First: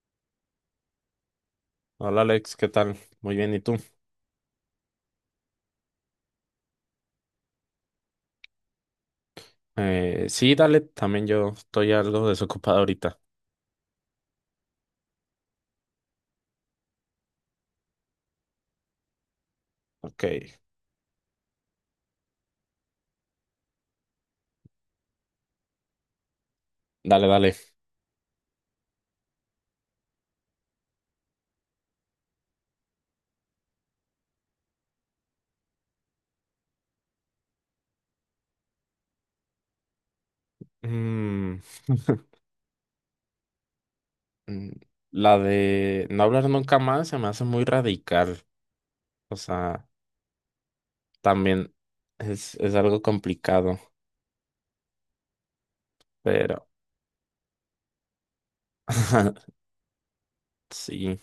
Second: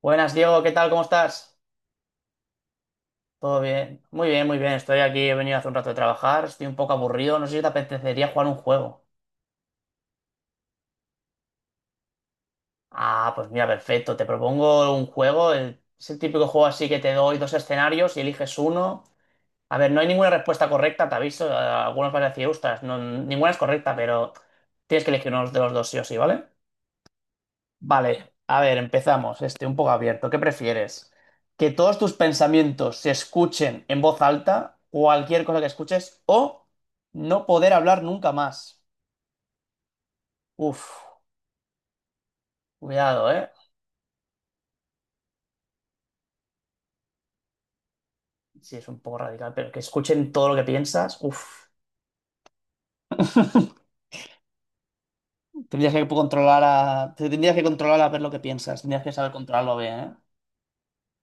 Buenas, Diego, ¿qué tal? ¿Cómo estás? Hola Alex, ¿qué tal? Muy bien, Todo ¿y tú? bien. Muy bien, muy bien. Estoy aquí, he venido hace un rato de trabajar, estoy un poco aburrido, no sé si te apetecería jugar un juego. Sí, dale, también yo estoy algo desocupado ahorita. Ah, pues mira, perfecto. Te propongo un juego, es el típico juego así que te doy dos escenarios y eliges uno. A ver, no hay Ok, ninguna respuesta correcta, te aviso. Algunos van a decir, ostras, no, ninguna es correcta, pero tienes que elegir uno de los dos sí o sí, ¿vale? dale, dale. Vale, a ver, empezamos. Este un poco abierto. ¿Qué prefieres? ¿Que todos tus pensamientos se escuchen en voz alta, cualquier cosa que escuches, o no poder hablar nunca más? Uf, Mm, cuidado, ¿eh? mm, la de no hablar nunca más se me hace muy radical. Sí, es un poco O radical, pero que sea, escuchen todo lo que piensas, uf. también es algo complicado, pero Tendrías que controlar a ver lo que piensas. Tendrías que saber controlarlo bien, ¿eh? sí.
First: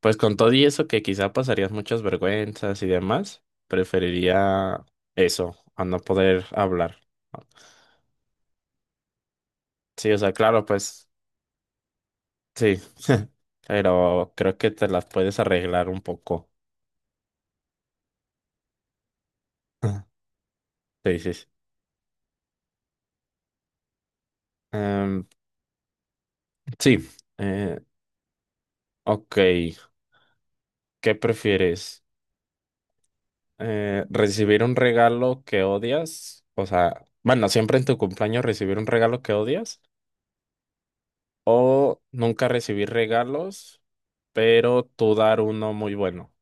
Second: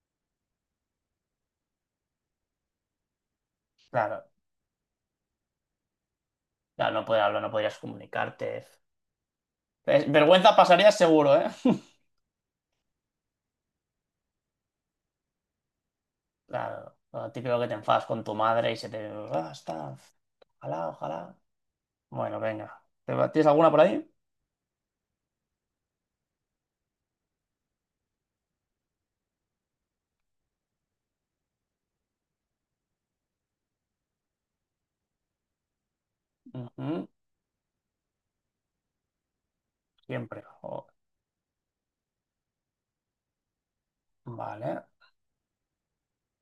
Pues con todo y eso que quizá pasarías muchas vergüenzas y demás, Claro, preferiría eso, a no poder claro, hablar. no poder ¿No? hablar, no podrías comunicarte. Sí, o sea, Vergüenza claro, pasarías pues. seguro, ¿eh? Sí, pero creo que te las puedes arreglar un poco. Claro, lo típico que te enfadas con tu madre y se te... Ah, está. Ojalá, Sí, sí, ojalá. sí. Bueno, venga. ¿Te ¿Tienes alguna por ahí? Em, sí, eh, ok. ¿Qué prefieres? ¿Recibir un regalo que odias? O sea, Ujú. bueno, siempre en tu cumpleaños recibir un regalo que odias Siempre. Jo, o nunca recibir regalos, pero vale. tú dar uno muy bueno.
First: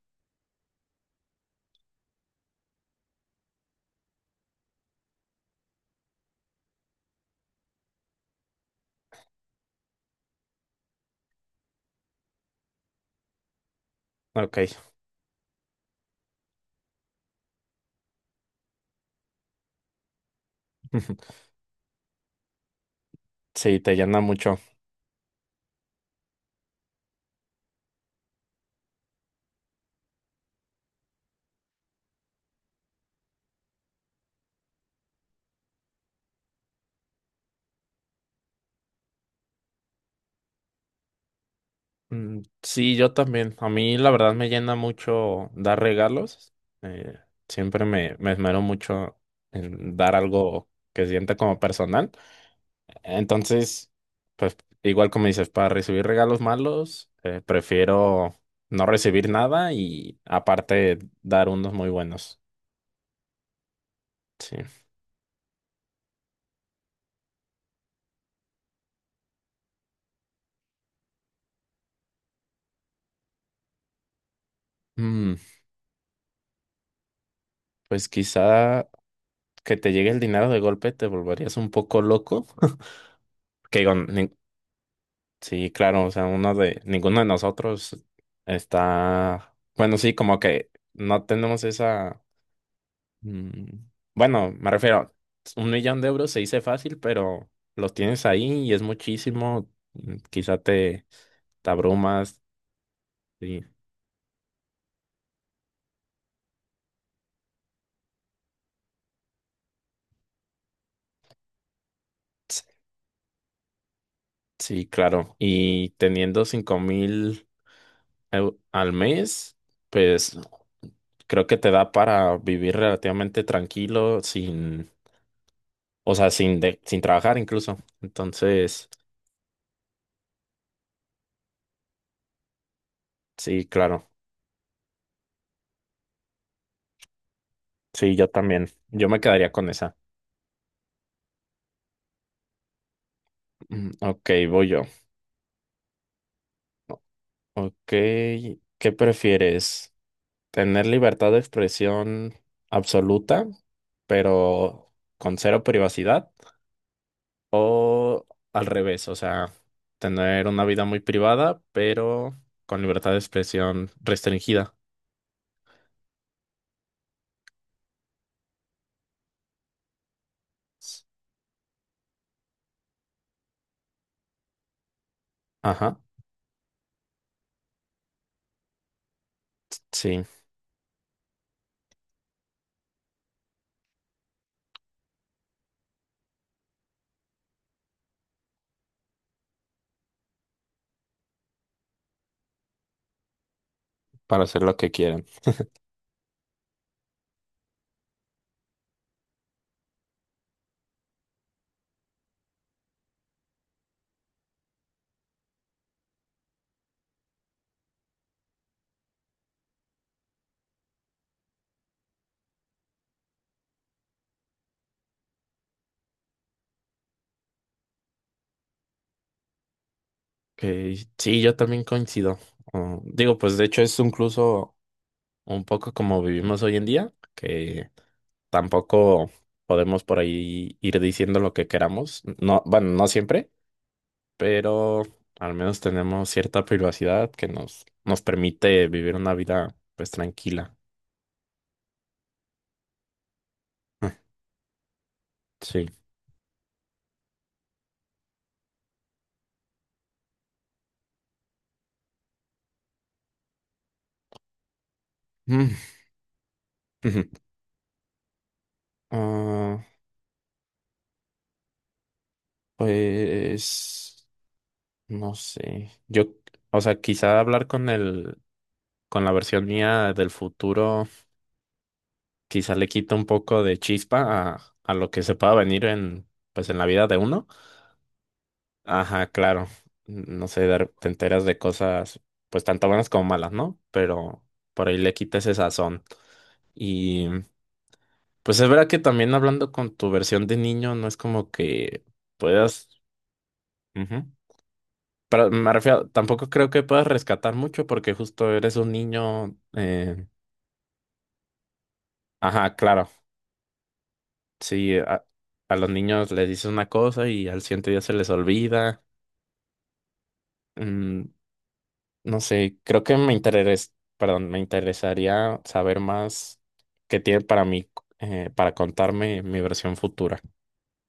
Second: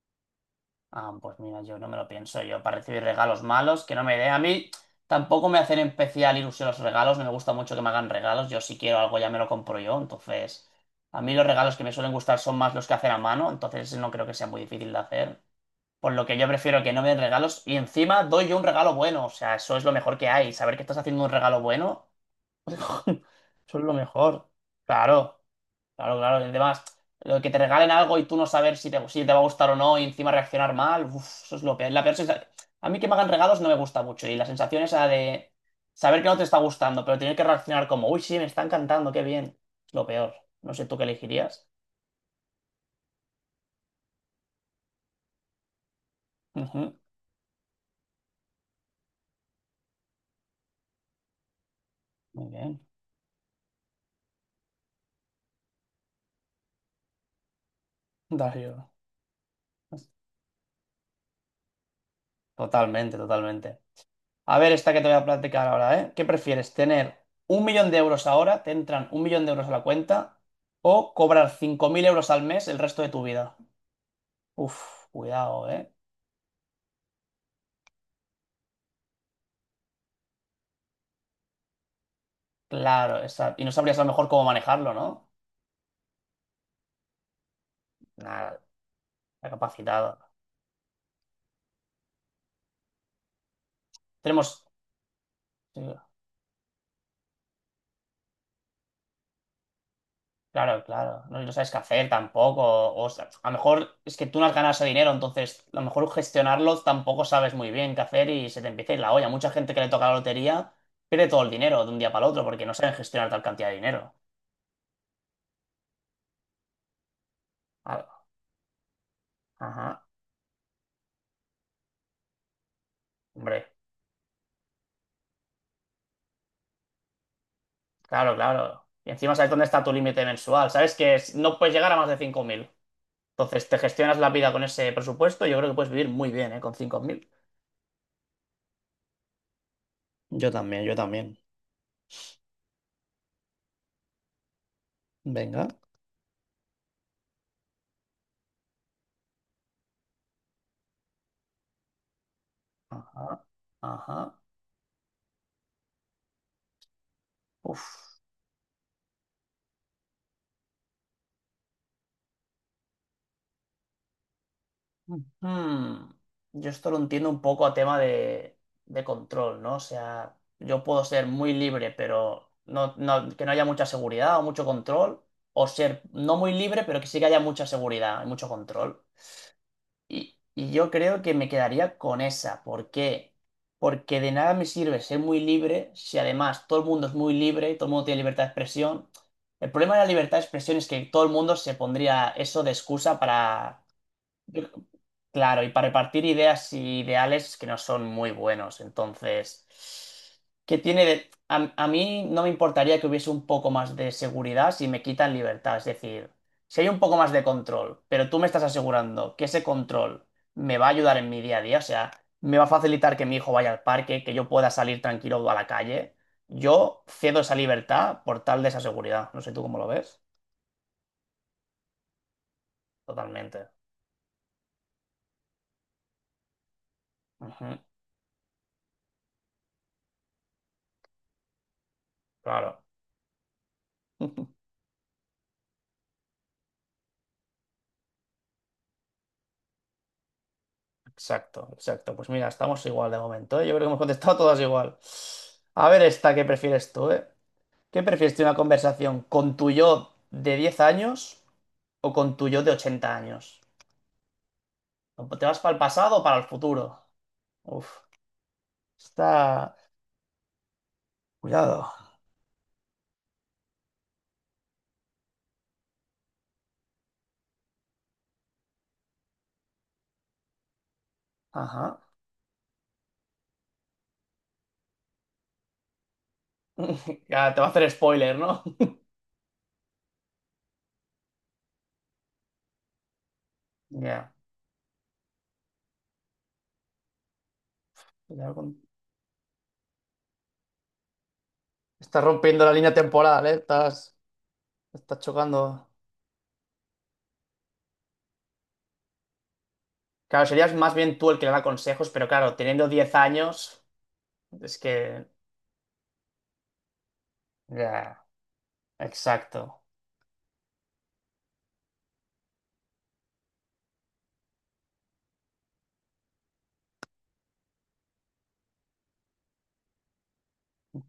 Ah, pues mira, yo no me lo pienso. Yo para recibir regalos malos, que no me dé. A mí tampoco me hacen especial ilusión los regalos. No me gusta mucho que me hagan regalos. Yo si quiero algo ya me lo compro yo. Entonces, a mí los regalos que me suelen gustar son más los que hacer a mano. Entonces no creo que sea Ok, muy difícil de hacer. Por lo que yo prefiero que no me den regalos y encima doy yo un regalo bueno. O sea, eso es lo mejor que hay. Saber que estás haciendo un regalo bueno, eso es sí, lo te llena mejor. mucho. Claro, claro, claro. Y además, lo que te regalen algo y tú no saber si te va a gustar o no y encima reaccionar mal, uf, eso es lo peor. A mí que me hagan regalos no me gusta mucho y la sensación esa de saber que no te está gustando, pero tener que reaccionar como, uy, sí, me está encantando, qué bien. Es lo peor. No sé tú qué elegirías. Sí, yo también. A mí la verdad me llena mucho dar regalos. Ujú. Eh, Siempre me esmero mucho en dar algo que sienta como personal. Muy bien. Entonces, pues igual como dices, para recibir regalos malos, prefiero no Darío. recibir nada y aparte dar unos muy buenos. Totalmente, totalmente. A Sí. ver, esta que te voy a platicar ahora, ¿eh? ¿Qué prefieres? ¿Tener 1 millón de euros ahora, te entran 1 millón de euros a la cuenta, o cobrar 5.000 euros al mes el resto de tu vida? Uf, Mm, cuidado, ¿eh? pues quizá que te llegue el dinero de golpe te volverías un poco loco. Claro, y no Que digo, sabrías a lo mejor nin- cómo manejarlo, ¿no? Sí, claro, o sea, ninguno de nosotros Nada, está está, bueno, sí, capacitado. como que no tenemos mm, bueno, Tenemos. me refiero, un millón de euros se dice fácil, pero los tienes ahí y es muchísimo, mm, quizá Claro, te, claro. No, y no sabes te qué hacer abrumas, tampoco. O sea, a lo sí, mejor es que tú no has ganado ese dinero, entonces a lo mejor gestionarlo tampoco sabes muy bien qué hacer y se te empieza a ir la olla. Mucha gente que le toca la lotería pierde todo el dinero de un día para el otro porque no saben gestionar tal cantidad de dinero. sí, claro, y teniendo cinco mil Ah. Al mes, Ajá, pues creo que te da para vivir relativamente hombre. tranquilo, sin, o sea, sin trabajar incluso, Claro, claro. entonces... Y encima sabes dónde está tu límite mensual. Sabes que no puedes llegar a más de 5.000. Sí, Entonces te claro. gestionas la vida con ese presupuesto. Yo creo que puedes vivir muy bien, ¿eh? Con 5.000. Sí, yo también. Yo me quedaría con esa. Yo también, yo también. Ok, voy yo. Venga. Ok, ¿qué prefieres? ¿Tener libertad de expresión Ajá, absoluta, ajá. pero con cero privacidad? Uf. ¿O al revés? O sea, tener una vida muy privada, pero con libertad de expresión restringida. Hmm, Yo esto lo entiendo un poco a tema de control, ¿no? O sea, yo puedo ser muy libre, pero no, que no haya mucha seguridad o mucho control, o Ajá, ser no muy libre, pero que sí que haya mucha seguridad y mucho control. sí, Y yo creo que me quedaría con esa. ¿Por qué? Porque de nada me sirve ser muy libre si además todo el mundo es muy libre, todo el mundo tiene libertad de expresión. El problema de la libertad de expresión es que todo el mundo se pondría eso de excusa para para hacer yo- lo que quieran. claro, y para repartir ideas y ideales que no son muy buenos. Entonces, ¿qué tiene de...? A mí no me importaría que hubiese un poco más de seguridad si me quitan libertad. Es decir, si hay un poco más de control, pero tú me estás asegurando que ese control me va a ayudar en mi día a día, o sea, me va a facilitar que mi hijo vaya al parque, que yo pueda salir tranquilo a la calle, yo cedo esa libertad por tal de esa seguridad. No sé tú cómo lo ves. Ok, sí, yo también coincido. Oh, digo, pues de Totalmente. hecho es incluso un poco como vivimos hoy en día, Ujú, que tampoco podemos por ahí ir diciendo lo que queramos. No, claro. bueno, no siempre, pero al menos tenemos cierta privacidad que nos permite vivir una vida pues tranquila. Exacto, exacto. Pues mira, estamos igual de momento, ¿eh? Yo creo que hemos Ah, contestado todas igual. sí. A ver esta, ¿qué prefieres tú, eh? ¿Qué prefieres tener una conversación con tu yo de 10 años o con tu yo de 80 años? ¿Te vas para Mm, el pasado o para el futuro? Ujú. Uf, está... Ah, Cuidado. pues no sé. Yo, o sea, quizá hablar con con la versión mía del futuro. Ajá. Quizá le quita un poco de chispa a lo que se pueda venir en, pues, en la vida de uno. Ya, te va a hacer spoiler, ¿no? Ajá, claro. No sé, te enteras de cosas, pues, tanto buenas como malas, ¿no? Ya. Pero por ahí le quita ese sazón. Y, cuidado pues, es con- verdad que también hablando con tu versión de niño, no es como que Estás rompiendo la puedas... línea temporal, ¿eh? Estás, Ujú. estás Pero me chocando. refiero, tampoco creo que puedas rescatar mucho porque justo eres un niño... Claro, serías más bien tú el que le da consejos, pero claro, Ajá, teniendo claro. 10 años, es Sí, que... a los niños les dices una cosa y al siguiente día se Ya. les olvida. Exacto, Mm, no sé, creo que perdón, me interesaría saber más qué tiene para mí, para contarme mi versión futura.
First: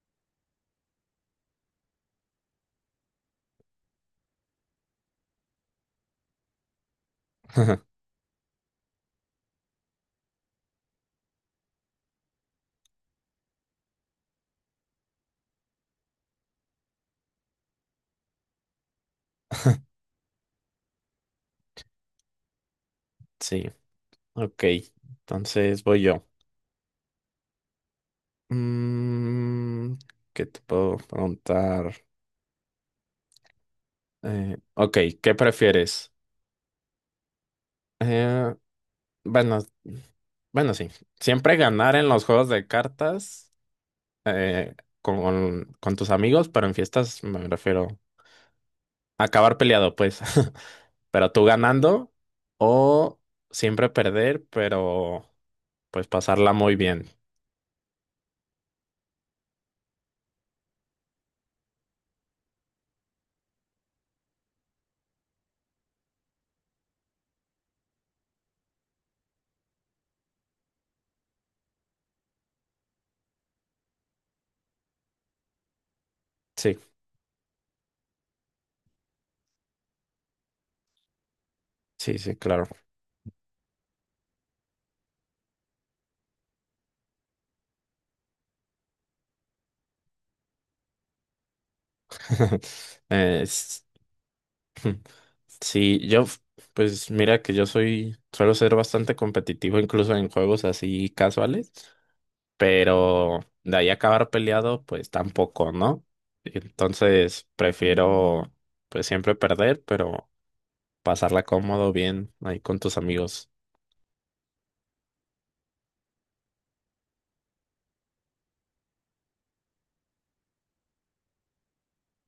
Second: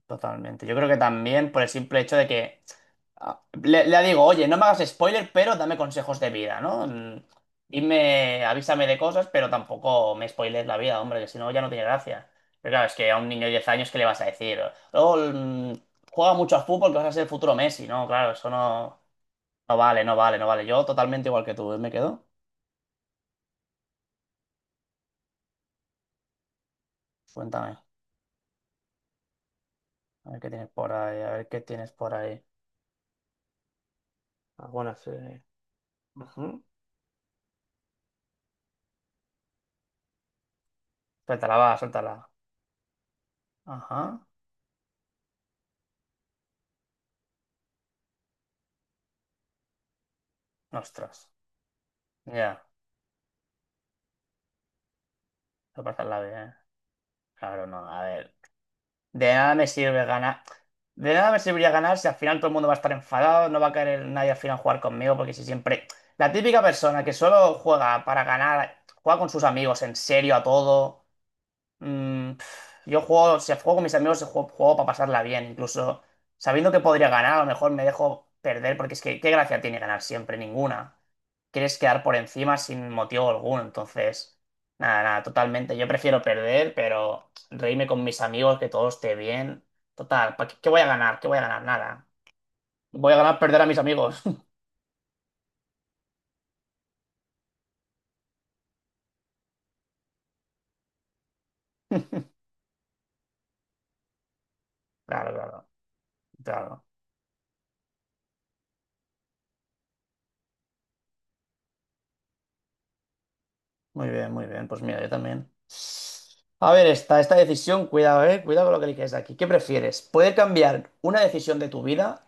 totalmente. Yo creo que también por el simple hecho de que le digo, oye, no me hagas spoiler, pero dame consejos de vida, ¿no? Dime, avísame de cosas, pero tampoco me spoiles la vida, hombre, que si no ya no tiene gracia. Pero claro, es que a un niño de 10 años, ¿qué le vas a decir? Luego, juega mucho al fútbol, que vas a ser el futuro Messi, ¿no? Claro, eso no, no vale, no vale, no vale. Yo totalmente igual que tú, ¿eh? ¿Me quedo? Sí, ok. Entonces voy yo. Cuéntame, Mm, a ver ¿Qué qué te tienes por puedo ahí, a ver qué tienes preguntar? por ahí. Ok, Algunas, ¿qué prefieres? Ujú. Eh, bueno, bueno, sí. Siempre Suéltala, va, ganar en suéltala. los juegos de cartas Ajá. eh, con tus amigos, pero en fiestas me refiero. Acabar peleado, pues. Ostras, Pero tú ganando ya, o siempre perder, pero no pasar pues la vida, pasarla ¿eh? muy bien. Claro, no, a ver. De nada me sirve ganar. De nada me serviría ganar si al final todo el mundo va a estar enfadado, no va a querer nadie al final jugar conmigo, porque si siempre. La típica persona que solo juega para ganar, juega con sus amigos en serio a todo. Pf, yo juego, si juego con mis amigos, juego, juego para pasarla bien, incluso sabiendo Sí, que podría ganar, a lo mejor me dejo perder, porque es que, ¿qué gracia tiene ganar siempre? Ninguna. Quieres quedar por sí, sí, encima claro. sin motivo alguno, entonces, nada, nada, totalmente. Yo prefiero perder, pero reírme con mis amigos, que todo esté bien. Total, ¿pa qué, qué voy a ganar? ¿Qué voy a ganar? Nada. Voy a ganar Eh, perder a mis s- amigos. sí, pues mira que yo soy, suelo ser bastante competitivo incluso en juegos así casuales, pero de ahí acabar peleado, pues Claro, claro, tampoco, ¿no? claro. Entonces prefiero pues siempre perder, pero pasarla cómodo, bien ahí con tus amigos. Muy bien, muy bien. Pues mira, yo también. A ver, esta decisión, cuidado, eh. Cuidado con lo que eliges aquí. ¿Qué prefieres? ¿Poder cambiar una decisión de tu vida?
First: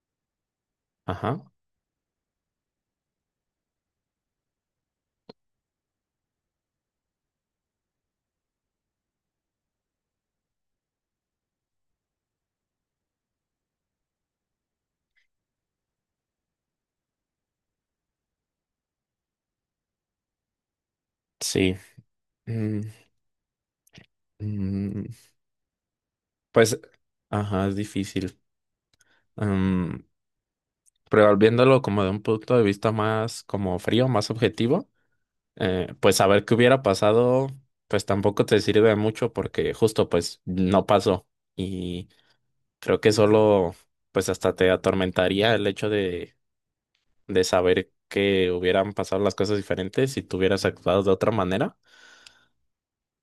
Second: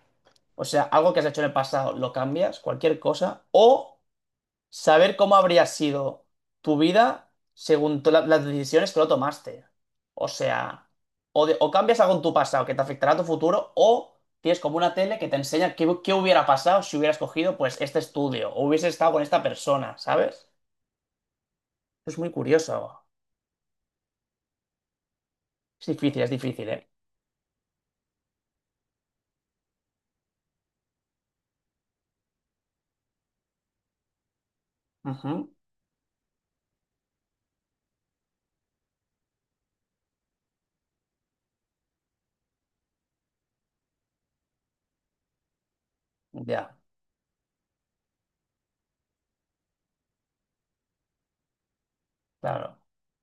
O sea, algo que has hecho Ajá. en el pasado, lo cambias, cualquier cosa. O saber cómo habría sido tu vida según las decisiones que lo tomaste. O sea, o cambias algo en tu pasado que te afectará a tu futuro, o tienes como una tele que te enseña qué, qué hubiera pasado si hubieras cogido pues este estudio o hubieses estado con esta persona, ¿sabes? Sí. Es muy Mm, curioso. mm, Es difícil, pues, ¿eh? ajá, es difícil. Am, pero viéndolo como de un punto de vista más como frío, más objetivo, Ujú. Pues saber qué hubiera pasado, pues tampoco te sirve mucho porque justo pues no pasó. Y creo que solo pues hasta te atormentaría el hecho Ya, de saber que hubieran pasado las cosas diferentes si tú hubieras actuado de otra manera. claro.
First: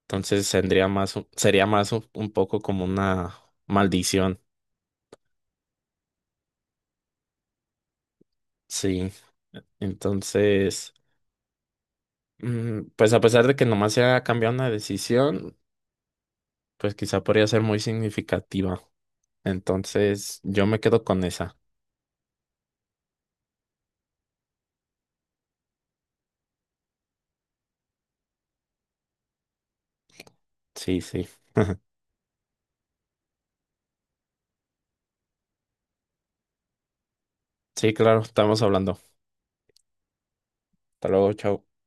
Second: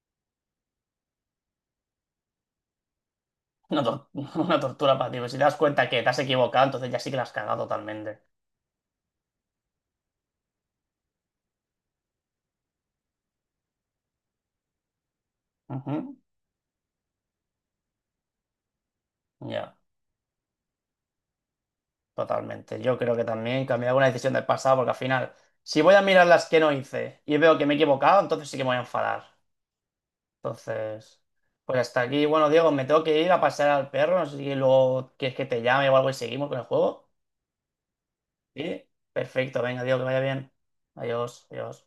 Entonces tendría más, sería más un poco como una Una, tor- maldición. una tortura para ti. Pero si te das cuenta que te has equivocado, entonces ya sí que la has cagado totalmente. Sí. Entonces, pues a pesar de que nomás se haya cambiado una decisión, Ujú. pues quizá podría ser muy significativa. Ya, Entonces, yo me quedo con esa. totalmente. Yo creo que también cambiar alguna decisión del pasado, porque al final, si voy a mirar las que no hice y veo que me he equivocado, entonces sí que me voy a enfadar. Sí, Entonces, sí. pues hasta aquí. Bueno, Diego, me tengo que ir a pasear al perro. No sé si luego quieres que te llame o algo y seguimos con el juego. Sí, claro, estamos Sí, hablando. perfecto. Venga, Diego, que vaya bien. Hasta luego, Adiós, chao. adiós.